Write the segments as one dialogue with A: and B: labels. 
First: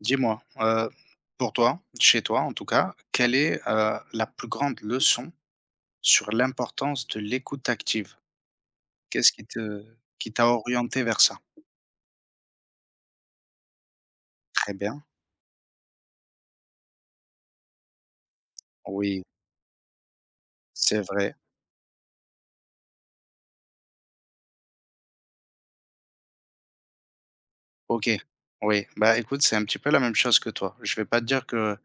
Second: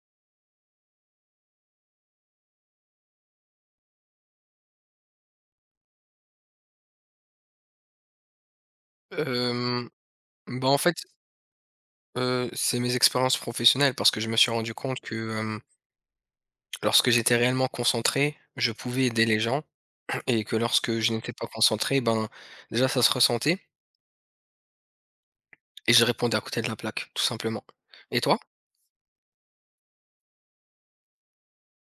A: Dis-moi, pour toi, chez toi en tout cas, quelle est, la plus grande leçon sur l'importance de l'écoute active? Qu'est-ce
B: Hem,
A: qui t'a
B: Bah, en fait,
A: orienté vers ça?
B: c'est mes expériences professionnelles parce que je me suis
A: Très
B: rendu compte
A: bien,
B: que, lorsque j'étais réellement concentré, je pouvais
A: oui,
B: aider les gens et que lorsque
A: c'est
B: je n'étais
A: vrai.
B: pas concentré, ben, déjà ça se ressentait et je répondais à côté de la plaque, tout simplement.
A: OK,
B: Et toi?
A: oui, bah, écoute, c'est un petit peu la même chose que toi. Je vais pas te dire que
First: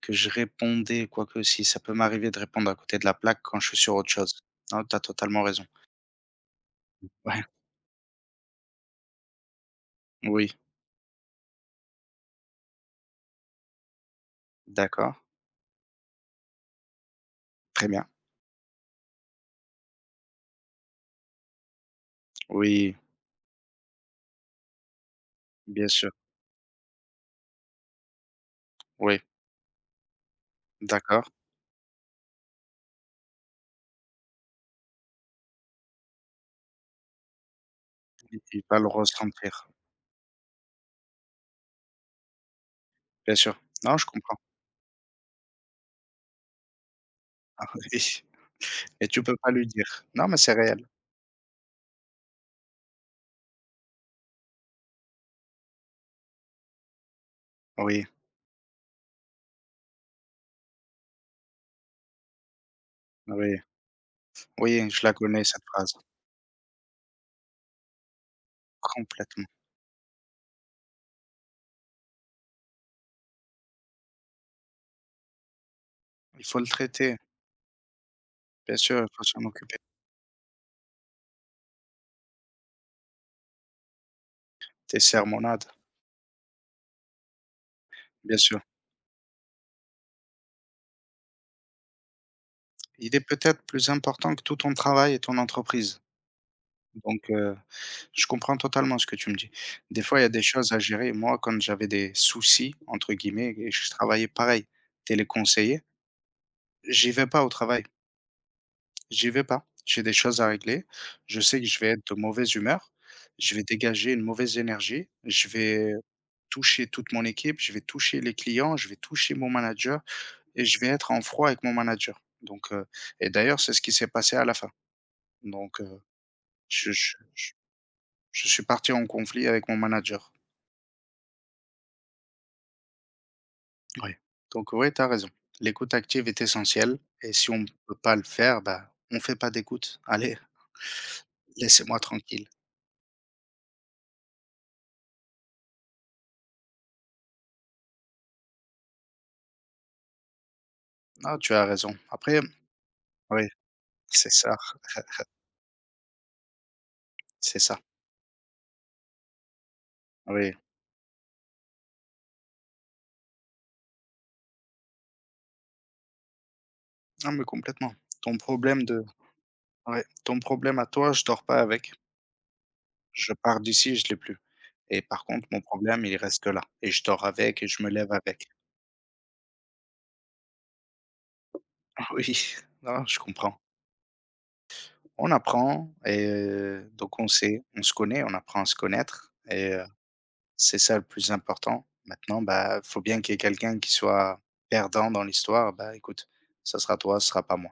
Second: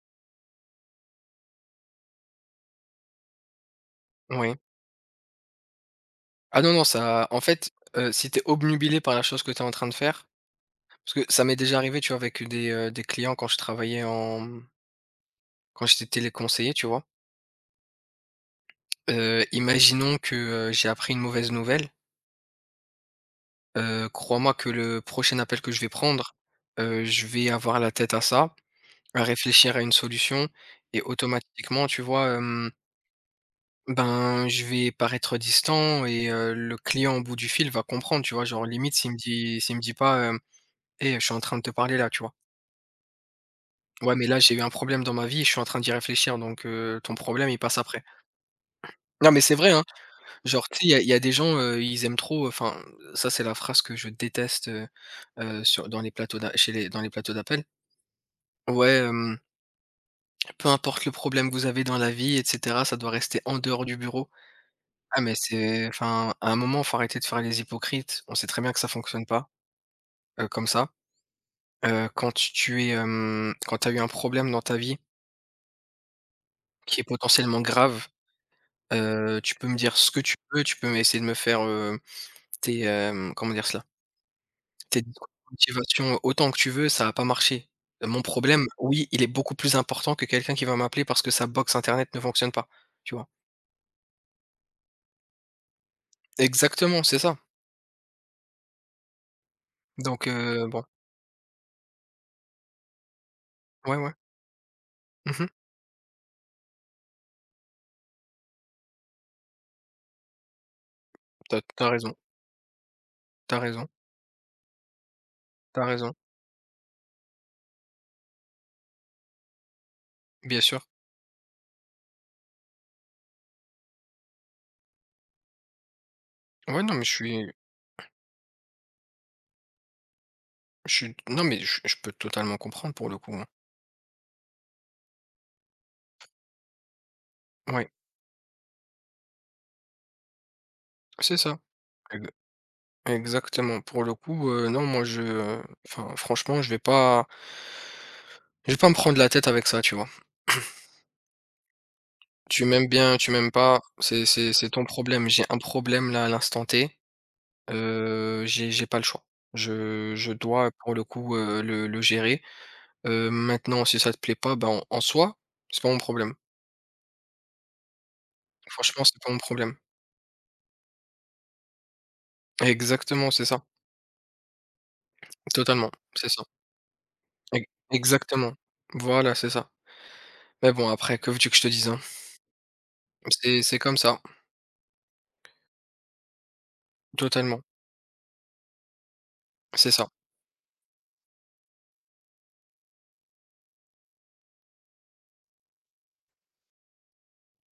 A: que je répondais quoique si, ça peut m'arriver de répondre à côté de la plaque quand je suis sur autre chose.
B: Oui.
A: Non, tu as totalement raison.
B: Ah non, non, ça en
A: Ouais,
B: fait, si t'es obnubilé par la chose que t'es en train de faire
A: oui,
B: parce que ça m'est déjà arrivé, tu vois, avec des clients quand je travaillais
A: d'accord,
B: quand j'étais téléconseiller, tu vois?
A: très bien.
B: Imaginons que, j'ai appris une mauvaise nouvelle.
A: Oui,
B: Crois-moi que le prochain appel que je vais
A: bien sûr,
B: prendre, je vais avoir la tête à ça,
A: oui,
B: à réfléchir à une solution et
A: d'accord,
B: automatiquement, tu vois, ben, je vais paraître distant et le client au bout du fil va comprendre, tu
A: il
B: vois?
A: il
B: Genre
A: va le
B: limite s'il me dit
A: ressentir.
B: s'il me dit pas, hem: «Eh, je suis en train de te parler là», tu vois?
A: Bien sûr. Non, je
B: «Ouais, mais là,
A: comprends.
B: j'ai eu un problème dans ma vie, je suis en train d'y réfléchir, donc ton problème, il
A: Ah
B: passe après».
A: oui, et tu
B: Non,
A: peux
B: mais
A: pas
B: c'est
A: lui
B: vrai, hein.
A: dire. Non, mais c'est
B: Genre, tu sais,
A: réel.
B: il y a des gens, ils aiment trop, enfin, ça, c'est la phrase que je déteste, sur dans les plateaux d'a chez les dans les plateaux d'appel.
A: Oui,
B: Ouais, peu importe le problème que vous avez dans la vie et cetera, ça doit rester en
A: oui,
B: dehors du bureau.
A: oui, je la
B: Ah, mais
A: connais cette
B: c'est
A: phrase,
B: enfin, à un moment, faut arrêter de faire les hypocrites. On sait très bien que ça fonctionne
A: complètement.
B: pas, comme ça. Quand tu tu es, hem, quand tu as eu un problème dans ta vie
A: Il faut le
B: qui est
A: traiter,
B: potentiellement grave,
A: bien sûr, il faut s'en
B: tu peux me
A: occuper.
B: dire ce que tu veux, tu peux essayer de me faire, tes, comment dire cela? Tes
A: Tes
B: discours de
A: sermonades,
B: motivation autant que tu veux, ça a pas marché. Mon
A: bien sûr.
B: problème, oui, il est beaucoup plus important que quelqu'un qui va m'appeler parce que sa box internet ne fonctionne pas, tu
A: Il est
B: vois?
A: peut-être plus important que tout ton travail et ton entreprise.
B: Exactement, c'est
A: Donc,
B: ça.
A: je comprends totalement ce que tu me dis. Des fois, il y
B: Donc
A: a des choses à
B: bon.
A: gérer. Moi, quand j'avais des «soucis» entre guillemets et je
B: Ouais, ouais.
A: travaillais pareil,
B: Mmh mh.
A: téléconseiller, j'y vais pas au travail. J'y vais pas. J'ai des choses à régler. Je
B: Tu
A: sais que je vais
B: raison,
A: être de mauvaise humeur. Je
B: t'as
A: vais
B: raison,
A: dégager une mauvaise énergie. Je
B: t'as
A: vais
B: raison,
A: toucher toute mon équipe. Je vais toucher les clients. Je vais toucher mon manager
B: bien
A: et je
B: sûr.
A: vais être en froid avec mon manager. Donc, et d'ailleurs, c'est ce qui s'est passé à la fin. Donc,
B: Ouais,
A: je
B: non, mais
A: je je je suis parti en conflit avec mon manager.
B: je suis non, mais je peux totalement comprendre pour le coup, hein.
A: Oui. Donc oui, tu as raison. L'écoute active est essentielle et si on ne
B: Ouais,
A: peut pas le faire, bah, on fait pas d'écoute. Allez,
B: c'est ça.
A: laissez-moi
B: Ex
A: tranquille.
B: Exactement. Pour le coup, non, moi, je enfin, franchement, je vais pas me prendre la tête avec ça, tu vois?
A: Non, tu as raison. Après
B: Tu m'aimes bien, tu
A: oui,
B: m'aimes pas, c'est
A: c'est
B: c'est
A: ça.
B: c'est ton problème. J'ai un problème là, à l'instant T,
A: C'est ça,
B: j'ai pas le choix. Je
A: oui.
B: dois, pour le coup, le gérer. Maintenant, si ça te plaît pas, ben, en soi, c'est pas mon problème.
A: Non, mais complètement. Ton problème
B: Franchement,
A: de
B: c'est pas mon problème.
A: ouais, ton problème à toi, je dors pas avec.
B: Exactement,
A: Je
B: c'est
A: pars
B: ça.
A: d'ici, je l'ai plus et par contre, mon
B: Totalement,
A: problème, il
B: c'est ça.
A: reste là et je dors avec
B: E
A: et je me lève avec.
B: Exactement. Voilà, c'est ça. Mais bon après, que veux-tu que je te dise, hein?
A: Oui, non, je comprends.
B: C'est comme ça.
A: On apprend et donc on
B: Totalement.
A: sait, on se connaît, on apprend à se connaître et
B: C'est ça.
A: c'est ça le plus important. Maintenant, bah, faut bien qu'il y ait quelqu'un qui soit perdant dans l'histoire. Bah, écoute, ça sera toi, ce sera pas moi.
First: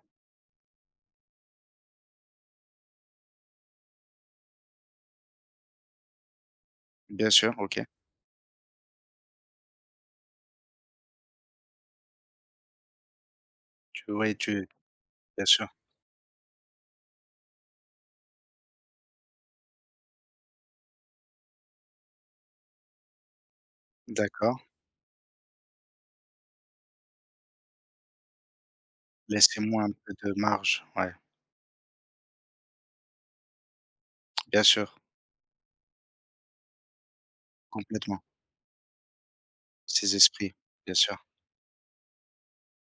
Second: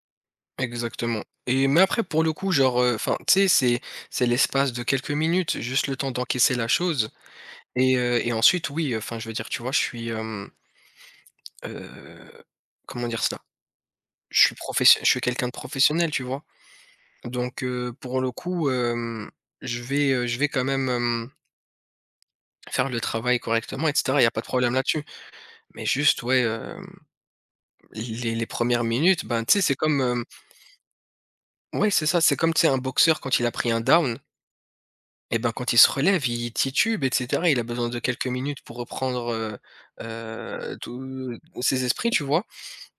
B: Exactement, et mais après pour le coup, genre, enfin, tu sais, c'est l'espace de quelques minutes, juste le temps d'encaisser la chose
A: Bien sûr, OK.
B: et ensuite oui, enfin, je veux dire, tu vois, je suis, heu, comment dire cela?
A: Tu Oui,
B: Je suis
A: tu
B: professe je suis
A: bien
B: quelqu'un de
A: sûr.
B: professionnel, tu vois? Donc, pour le coup, je vais quand même, faire le travail correctement et cetera. Il n'y a pas de
A: D'accord.
B: problème là-dessus. Mais juste, ouais, les 1 minutes, ben, tu sais, c'est
A: Laissez-moi un
B: comme,
A: peu
B: hem
A: de marge, ouais,
B: ouais, c'est ça, c'est comme, tu sais, un boxeur quand il a pris un down,
A: bien sûr,
B: et ben, quand il se relève, il titube et cetera. Il a besoin de
A: complètement.
B: quelques minutes pour reprendre,
A: Ces esprits, bien sûr.
B: tous ses esprits, tu vois?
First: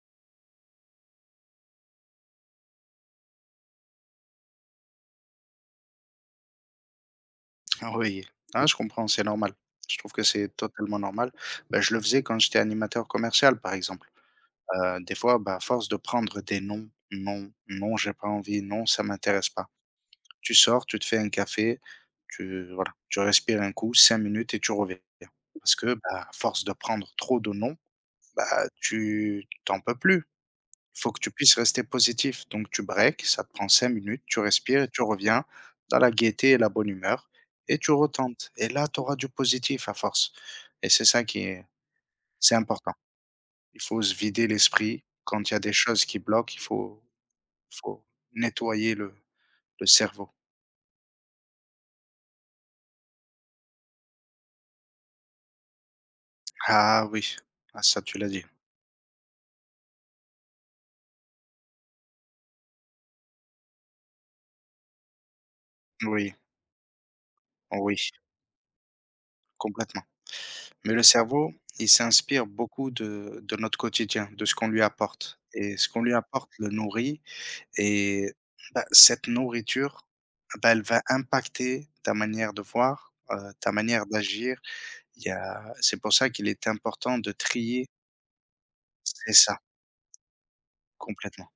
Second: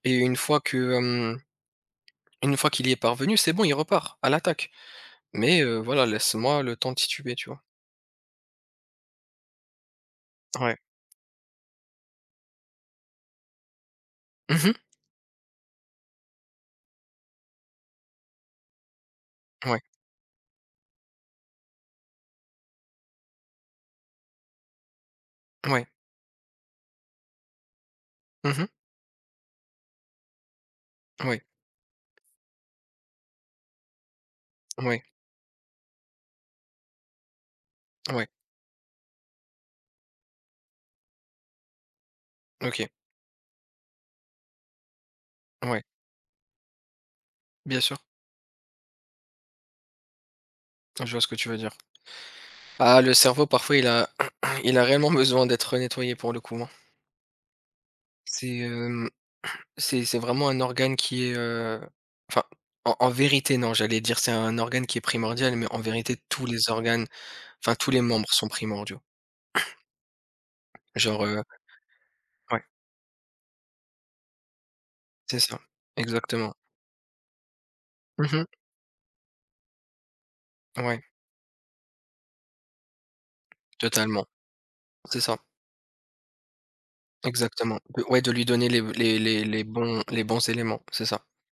B: Et une fois qu'il y est parvenu, c'est bon, il repart à l'attaque. Mais, voilà, laisse-moi le temps de tituber, tu vois?
A: Ah oui, ah je comprends, c'est normal. Je trouve que c'est
B: Ouais.
A: totalement normal. Bah, je le faisais quand j'étais animateur commercial, par exemple.
B: Mmh.
A: Des fois, bah, à force de prendre des «non», «non», «non, j'ai pas envie», «non, ça m'intéresse pas».
B: Ouais,
A: Tu sors, tu te fais un café, tu voilà, tu respires un coup, 5 minutes et tu reviens. Parce
B: ouais.
A: que, bah, à force de prendre trop de «non»,
B: Mmh.
A: bah, tu t'en peux plus. Faut que tu
B: Ouais,
A: puisses rester positif, donc tu breaks, ça te prend 5 minutes, tu respires et
B: ouais,
A: tu reviens dans la gaieté et la bonne humeur et tu
B: ouais,
A: retentes et là, tu auras du positif à force et c'est ça qui est c'est
B: OK,
A: important. Il faut se vider l'esprit. Quand il y a des
B: ouais,
A: choses qui bloquent, il faut
B: bien sûr,
A: faut nettoyer le cerveau.
B: je vois ce que tu veux dire. Ah, le cerveau, parfois, il a il a réellement besoin d'être nettoyé pour le coup, hein.
A: Ah oui, ah ça, tu l'as dit.
B: C'est, hem, c'est vraiment un organe qui est, enfin, en vérité, non, j'allais dire c'est un organe qui est primordial, mais en vérité,
A: Oui,
B: tous les organes, enfin, tous
A: oui,
B: les membres sont primordiaux.
A: complètement. Mais le
B: Genre,
A: cerveau, il s'inspire
B: ouais,
A: beaucoup de notre quotidien, de ce qu'on lui
B: c'est
A: apporte
B: ça,
A: et ce qu'on lui apporte
B: exactement.
A: le nourrit. Et
B: Mmh.
A: bah, cette nourriture, bah, elle
B: Ouais,
A: va impacter ta manière de voir, ta manière
B: totalement,
A: d'agir.
B: c'est
A: Il y
B: ça,
A: a C'est pour ça qu'il est important de
B: exactement.
A: trier.
B: De lui donner les les
A: C'est
B: les
A: ça,
B: les bons les bons éléments, c'est ça.
A: complètement.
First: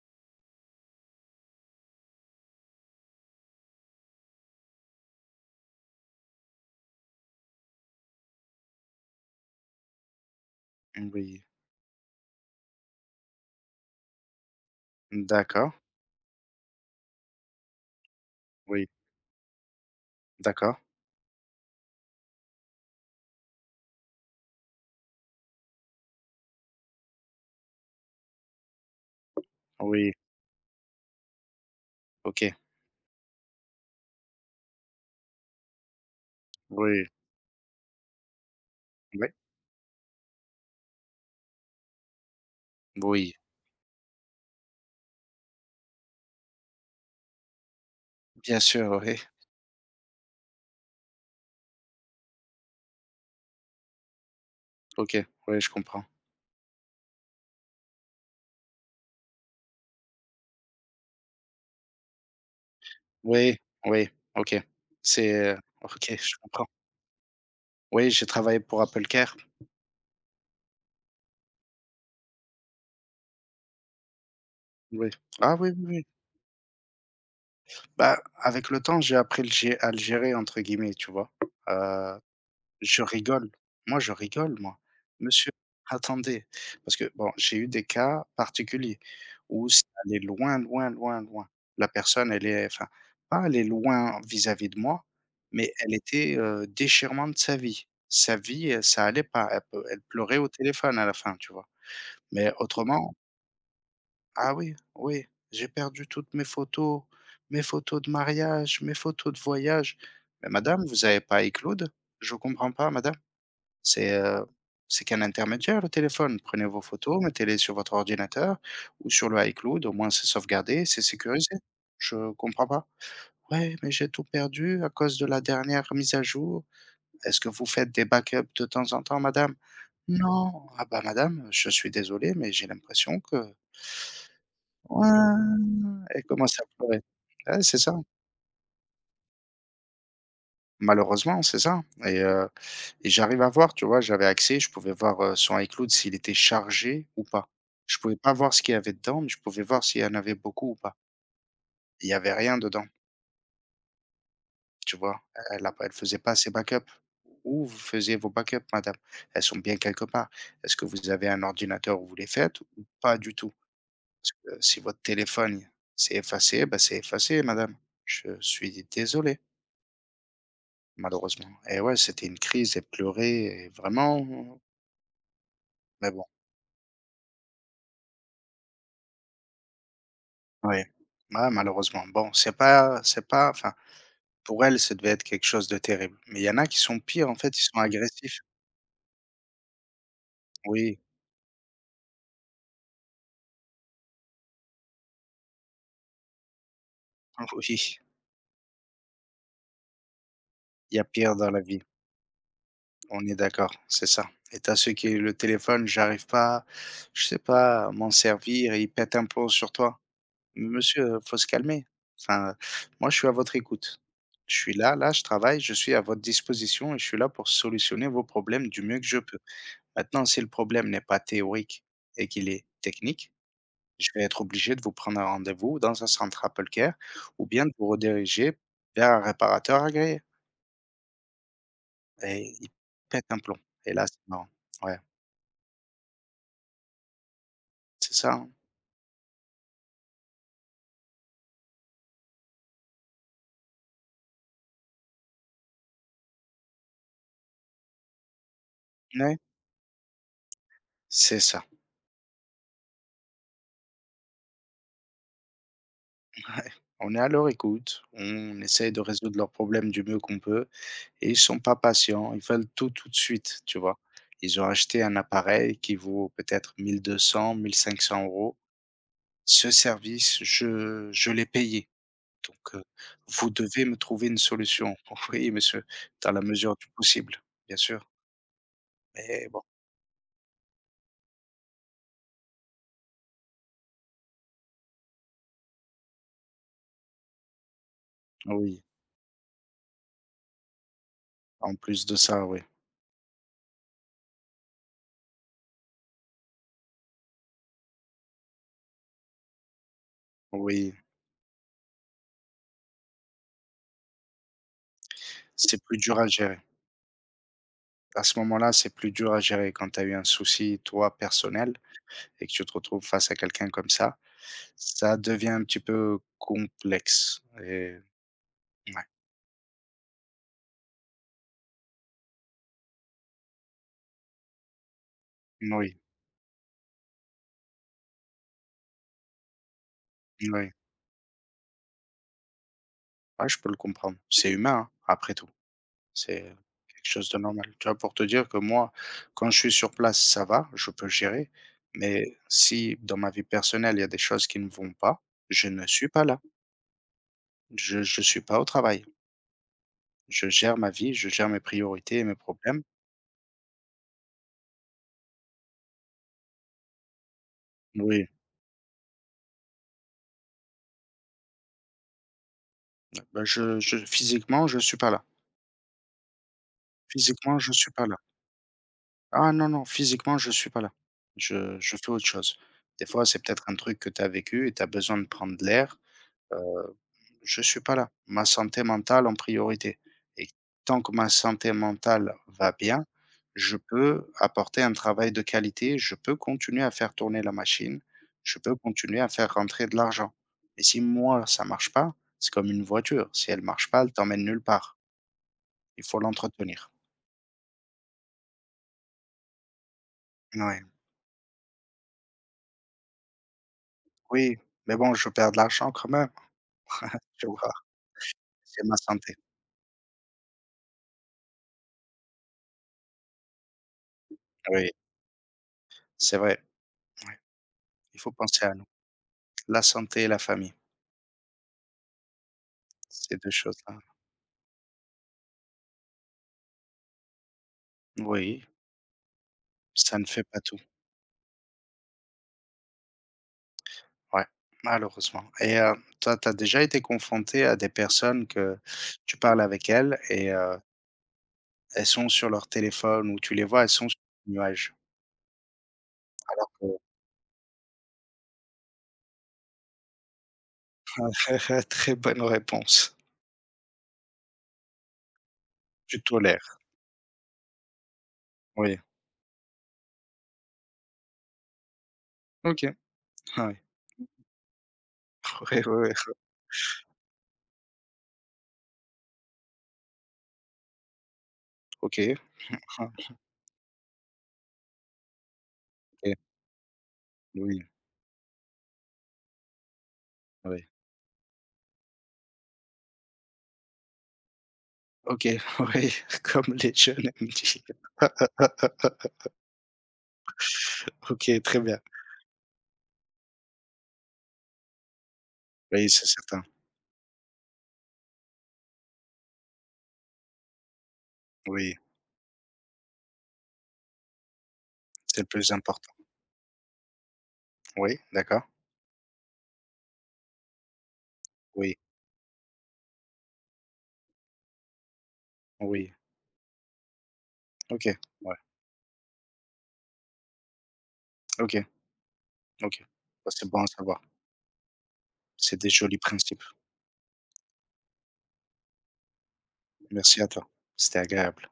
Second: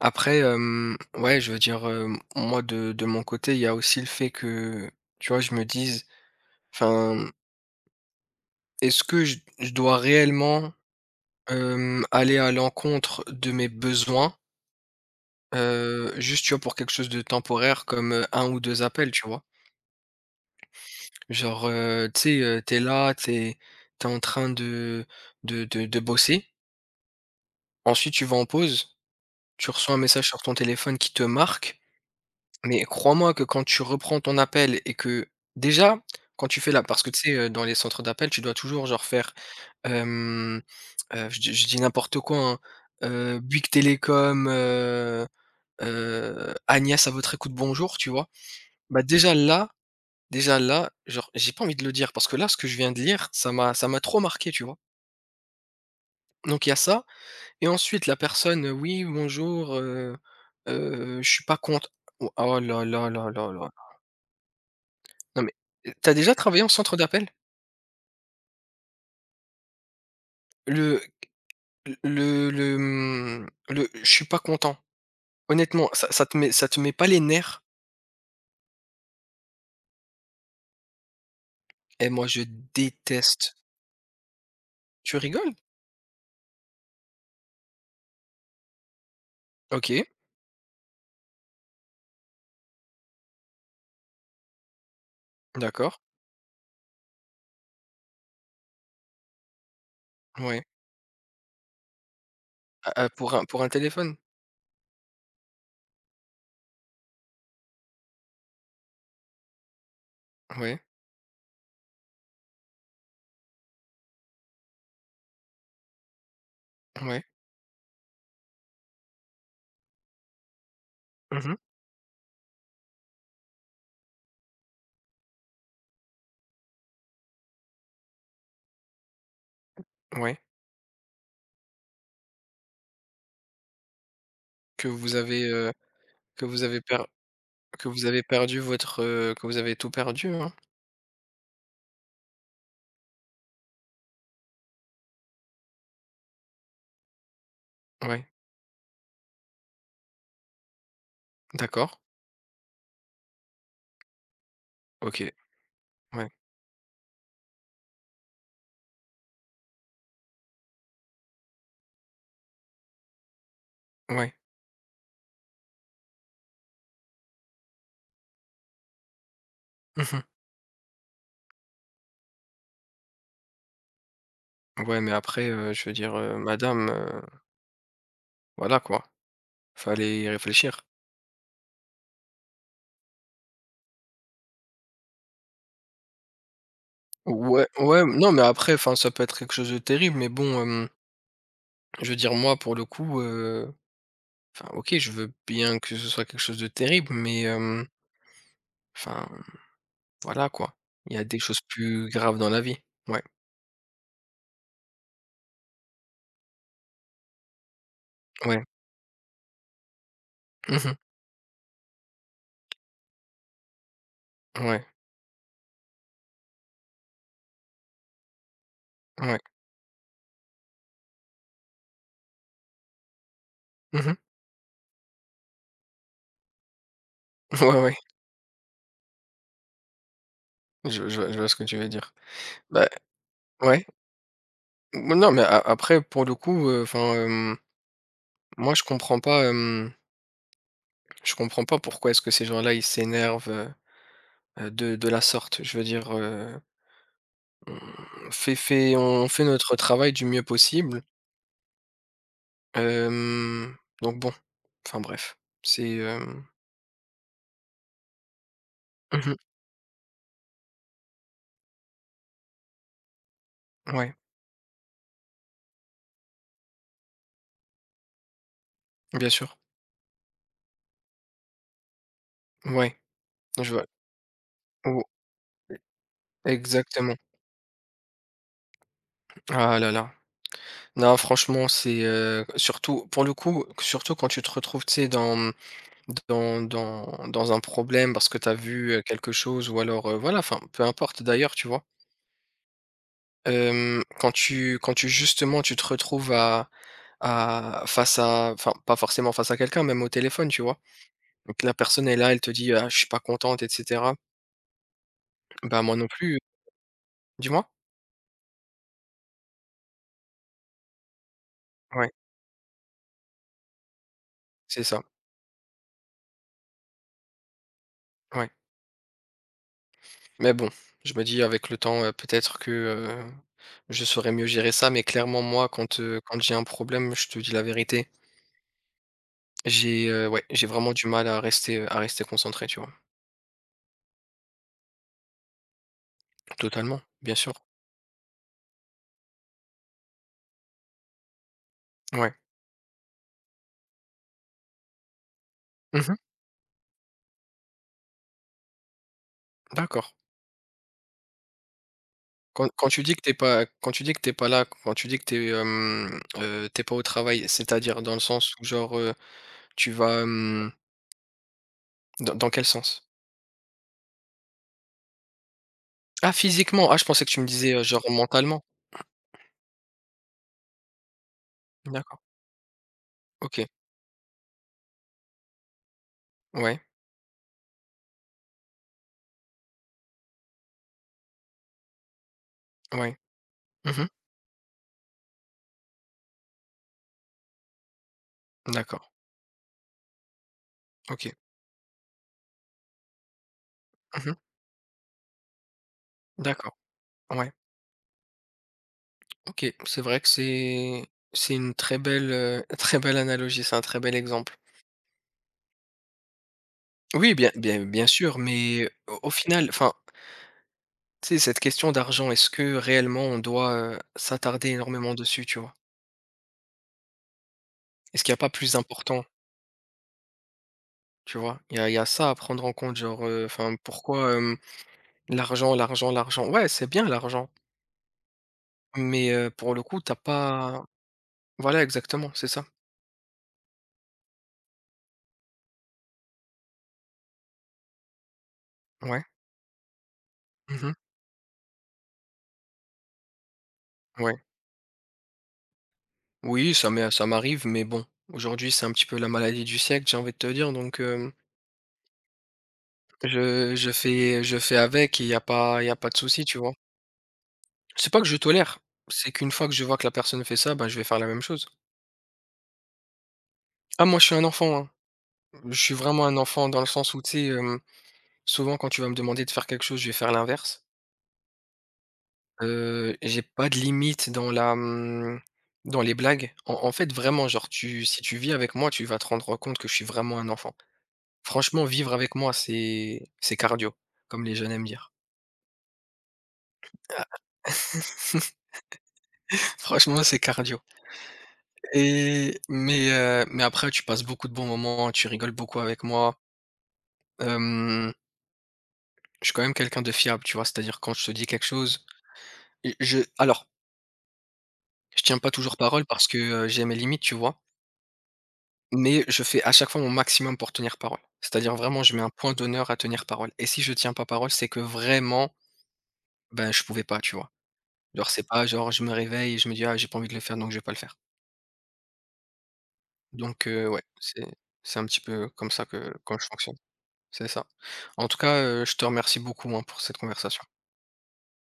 B: Après, ouais, je veux dire, moi, de mon côté, il y a aussi le fait que, tu vois, je me dise, enfin, est-ce que je dois réellement,
A: Oui,
B: aller à l'encontre de mes besoins,
A: d'accord.
B: juste, tu vois, pour quelque chose de temporaire comme, 1 ou deux
A: Oui,
B: appels, tu vois?
A: d'accord.
B: Genre, tu sais, t'es en train de bosser, ensuite tu vas en pause, tu reçois un
A: Oui,
B: message sur ton téléphone qui te marque.
A: OK.
B: Mais crois-moi que quand tu reprends ton appel et que déjà, quand tu fais là, parce
A: Oui,
B: que tu sais, dans les centres d'appel, tu dois toujours genre
A: oui,
B: faire, hem, je dis n'importe quoi, hein,
A: oui.
B: Bouygues Télécom, Agnès à votre écoute, bonjour, tu vois?
A: Bien sûr,
B: Bah,
A: oui.
B: déjà là, déjà là, genre, j'ai pas envie de le dire parce que là, ce que je viens de lire, ça m'a trop marqué, tu vois?
A: OK, oui, je comprends.
B: Donc il y a ça et ensuite la personne: «Oui, bonjour, je suis pas cont», oh oh là là là là
A: Oui,
B: là.
A: oui, OK. C'est,
B: Non, mais, tu as
A: OK,
B: déjà
A: je
B: travaillé
A: comprends.
B: en centre d'appel?
A: Oui, j'ai travaillé pour Apple Care.
B: Le le «je suis pas content».
A: Oui. Ah oui, oui,
B: Honnêtement,
A: oui.
B: ça te met pas les nerfs?
A: Bah, avec le temps, j'ai appris le gé à le gérer entre guillemets, tu vois?
B: Eh,
A: Heu,
B: moi, je
A: je
B: déteste.
A: rigole. Moi, je rigole, moi.
B: Tu
A: Monsieur,
B: rigoles?
A: attendez, parce que bon, j'ai eu des cas particuliers où c'est
B: OK,
A: allé loin, loin, loin, loin. La personne, elle est, enfin, pas elle est loin vis-à-vis de moi, mais elle
B: d'accord.
A: était, déchirement de sa vie. Sa vie, ça allait pas. Elle pleurait au
B: Ouais.
A: téléphone à la fin, tu vois? Mais
B: Ah, ah,
A: autrement
B: pour un téléphone?
A: ah oui, oui, j'ai perdu toutes mes photos de mariage, mes photos de voyage. Mais
B: Ouais,
A: madame, vous avez pas iCloud? Je comprends pas, madame. C'est, heu, c'est qu'un intermédiaire le téléphone. Prenez vos photos,
B: ouais.
A: mettez-les sur votre ordinateur ou sur le iCloud, au moins c'est sauvegardé, c'est
B: Mmh mh.
A: sécurisé. Je comprends pas. Ouais, mais j'ai tout perdu à cause de la dernière mise à jour. Est-ce que vous faites des backups de temps en temps, madame?
B: Ouais.
A: Non. Ah bah, madame, je suis désolé, mais j'ai l'impression que.
B: Que vous avez, heu,
A: Ouais, elle
B: que
A: commence
B: vous
A: à
B: avez per
A: pleurer. Ouais, c'est
B: que
A: ça.
B: vous avez perdu votre, que vous avez tout perdu, hein?
A: Malheureusement, c'est ça et j'arrive à voir, tu vois? J'avais accès, je pouvais voir, son iCloud s'il était chargé ou pas. Je pouvais
B: Ouais,
A: pas voir ce qu'il y avait dedans, mais je pouvais voir s'il y en avait beaucoup ou pas.
B: d'accord.
A: Il y avait rien dedans, tu vois?
B: OK,
A: Elle faisait
B: ouais,
A: pas ses backups. Où vous faisiez vos backups, madame? Elles sont bien quelque part. Est-ce que vous avez un ordinateur où vous les faites ou pas du tout? Parce
B: ouais.
A: que si votre téléphone s'est effacé, bah, c'est effacé, madame. Je suis désolé.
B: Mmh mh.
A: Malheureusement et ouais, c'était une crise, elle pleurait et vraiment,
B: Ouais, mais après, je veux
A: mais
B: dire,
A: bon,
B: madame, voilà quoi, fallait y
A: ouais.
B: réfléchir.
A: Ouais, malheureusement. Bon, c'est pas enfin, pour elle, ça devait être quelque chose de terrible. Mais il y en a qui sont pires, en fait, ils
B: Ouais,
A: sont
B: ouais, non, mais
A: agressifs.
B: après, enfin, ça peut être quelque chose de terrible, mais bon,
A: Oui,
B: je veux dire, moi, pour le coup, enfin, OK, je veux bien que ce soit quelque chose de terrible, mais
A: oui,
B: enfin, voilà, quoi.
A: il y a
B: Il y a
A: pire
B: des
A: dans
B: choses
A: la vie,
B: plus graves dans la vie. Ouais,
A: on est d'accord, c'est ça et tu ceux qui le téléphone, j'arrive pas, je sais pas, à m'en
B: ouais.
A: servir et ils pètent un plomb sur toi.
B: Mmh.
A: Monsieur, faut se calmer. Enfin, moi, je suis à votre écoute. Je suis
B: Ouais,
A: là, là, je travaille, je suis à votre disposition et je suis là pour solutionner vos problèmes du mieux que je peux.
B: ouais.
A: Maintenant, si le problème n'est pas théorique et qu'il est technique, je
B: Mmh.
A: vais être obligé de vous prendre un rendez-vous dans un centre Apple Care ou bien
B: Ouais,
A: de vous
B: ouais.
A: rediriger vers un réparateur agréé
B: Je vois ce que tu veux dire.
A: et il
B: Bah,
A: pète un plomb
B: ouais.
A: et là, c'est marrant. Ouais,
B: Mmh, non, mais a après, pour le coup, enfin,
A: c'est ça, hein.
B: moi, je comprends pas pourquoi est-ce que ces gens-là, ils s'énervent, de la sorte. Je veux dire, on fait fait on
A: Ouais,
B: fait notre travail du mieux possible,
A: c'est ça.
B: hem, donc bon, enfin bref, c'est, hem
A: Ouais. On est à leur écoute, on essaye de
B: mmh
A: résoudre leurs problèmes du mieux qu'on peut. Et ils sont pas patients, ils veulent tout, tout de suite, tu vois?
B: ouais,
A: Ils ont acheté un appareil qui vaut peut-être 1 200-1 500 €.
B: bien sûr,
A: Ce service, je l'ai payé, donc
B: ouais,
A: vous
B: je vois
A: devez me trouver une solution.
B: ou
A: Oui, monsieur, dans la mesure du
B: exactement.
A: possible, bien sûr, mais bon,
B: Ah là là. Non, franchement, c'est, surtout pour le coup, surtout quand tu te retrouves, tu sais, dans, mmh, dans dans dans un problème parce que tu as
A: oui,
B: vu, quelque chose ou alors, voilà, enfin peu importe d'ailleurs, tu
A: en
B: vois?
A: plus de ça, oui,
B: Quand tu justement tu te retrouves à À face à enfin, pas forcément face à quelqu'un, même au téléphone, tu vois?
A: oui,
B: Donc la personne est là, elle te dit: «Ah, je suis pas contente et cetera». Bah,
A: c'est
B: moi
A: plus
B: non
A: dur à
B: plus,
A: gérer.
B: dis-moi?
A: À ce moment-là, c'est plus dur à gérer quand tu as eu un souci, toi, personnel.
B: Ouais,
A: Et que tu te retrouves face à quelqu'un comme ça,
B: c'est ça,
A: ça devient un petit peu complexe et
B: ouais.
A: ouais,
B: Mais bon, je me dis avec le temps, peut-être que, je saurais mieux gérer ça, mais clairement moi
A: moui,
B: quand j'ai un problème, je te dis la vérité, ouais, j'ai
A: moui.
B: vraiment du mal à rester concentré, tu vois?
A: Ouais, je peux le comprendre. C'est humain, hein, après tout. C'est
B: Totalement,
A: quelque chose
B: bien
A: de
B: sûr.
A: normal. Tu vois, pour te dire que moi, quand je suis sur place, ça va, je peux gérer,
B: Ouais.
A: mais si dans ma vie personnelle, il y a des choses qui ne vont pas, je ne suis
B: Mmh.
A: pas là. Je ne suis pas au travail.
B: D'accord.
A: Je gère ma vie, je gère mes priorités et mes problèmes.
B: Quand tu dis que t'es pas là, quand tu dis que t'es es, hem, pas au travail, c'est-à-dire dans le
A: Oui,
B: sens où genre, tu vas, dans quel sens?
A: bah, je physiquement, je suis pas là.
B: Ah, physiquement? Ah, je pensais que tu me
A: Physiquement,
B: disais,
A: je suis
B: genre
A: pas là.
B: mentalement.
A: Ah non, non, physiquement, je suis pas là. Je fais
B: D'accord,
A: autre chose. Des fois, c'est peut-être
B: OK.
A: un truc que tu as vécu et tu as besoin de prendre de l'air.
B: Ouais,
A: Heu, je suis pas là. Ma santé mentale en priorité et tant que ma santé mentale va bien,
B: ouais.
A: je
B: Mmh.
A: peux apporter un travail de qualité, je peux continuer à faire tourner la machine, je peux
B: D'accord,
A: continuer à faire rentrer de l'argent et si
B: OK.
A: moi, ça marche pas, c'est comme une voiture, si elle marche pas, elle
B: Mmh.
A: t'emmène nulle part. Il faut
B: D'accord,
A: l'entretenir.
B: ouais. OK, c'est vrai que
A: Ouais.
B: c'est une très belle, très belle analogie, c'est un très bel exemple.
A: Oui, mais bon, je perds de l'argent quand même.
B: Oui, bien bien bien sûr,
A: C'est
B: mais
A: ma
B: au
A: santé,
B: final enfin. Tu sais, cette question d'argent, est-ce que réellement on doit, s'attarder
A: oui,
B: énormément dessus, tu vois?
A: c'est vrai, ouais. Il
B: Est-ce
A: faut
B: qu'il y a pas
A: penser à
B: plus
A: nous.
B: important,
A: La santé et la famille,
B: tu vois? Il y a ça à prendre en compte, genre,
A: ces 2
B: enfin,
A: choses-là.
B: pourquoi, l'argent, l'argent, l'argent? Ouais, c'est bien l'argent,
A: Oui,
B: mais pour le coup, t'as
A: ça ne fait pas tout,
B: pas voilà, exactement, c'est ça.
A: ouais, malheureusement et toi, tu as déjà été confronté à des personnes que
B: Ouais.
A: tu parles avec elles et
B: Mmh.
A: elles sont sur leur téléphone ou tu les vois, elles sont sur
B: Ouais.
A: le nuage
B: Oui,
A: alors
B: ça m'arrive, mais bon, aujourd'hui, c'est un petit peu la maladie du siècle, j'ai envie de te dire, donc
A: que très bonne réponse.
B: je fais avec, il y a pas de
A: Tu
B: souci, tu vois?
A: tolères,
B: C'est pas que je tolère,
A: oui.
B: c'est qu'une fois que je vois que la personne fait ça, ben je vais faire la même chose.
A: OK, ouais,
B: Ah, moi, je suis un enfant, hein. Je
A: ouais,
B: suis
A: ouais, ouais,
B: vraiment un enfant dans le sens où, tu sais, souvent quand tu vas me demander de faire quelque chose, je vais faire l'inverse.
A: OK, ah OK,
B: J'ai pas de limite dans la, dans les
A: oui,
B: blagues. En fait, vraiment, genre
A: oui.
B: tu si tu vis avec moi, tu vas te rendre compte que je suis vraiment un enfant. Franchement, vivre avec moi, c'est cardio, comme les jeunes aiment dire.
A: OK, oui, comme les
B: Ah.
A: jeunes aiment dire.
B: Franchement, c'est cardio,
A: OK, très bien.
B: et mais après tu passes beaucoup de bons moments, tu rigoles beaucoup avec
A: Oui, c'est
B: moi.
A: certain.
B: Hem, je suis quand même quelqu'un de fiable, tu vois? C'est-à-dire quand je te dis quelque
A: Oui,
B: chose. Et je alors, je tiens
A: c'est le
B: pas
A: plus
B: toujours parole
A: important.
B: parce que, j'ai mes limites, tu vois?
A: Oui, d'accord.
B: Mais je fais à chaque fois mon maximum pour tenir parole. C'est-à-dire
A: Oui,
B: vraiment, je mets un point d'honneur à tenir parole, et si je tiens pas parole, c'est que vraiment,
A: oui.
B: ben, je pouvais pas, tu vois?
A: OK,
B: Genre, c'est
A: ouais.
B: pas genre je me réveille et je me dis: «Ah, j'ai pas envie de le faire, donc je vais pas le faire».
A: OK, OK. Bah,
B: Donc
A: c'est bon à
B: ouais,
A: savoir.
B: c'est un petit peu comme
A: C'est
B: ça
A: des
B: que
A: jolis
B: quand je
A: principes.
B: fonctionne. C'est ça. En tout cas, je te remercie beaucoup, hein, pour cette
A: Merci à
B: conversation.
A: toi. C'était agréable.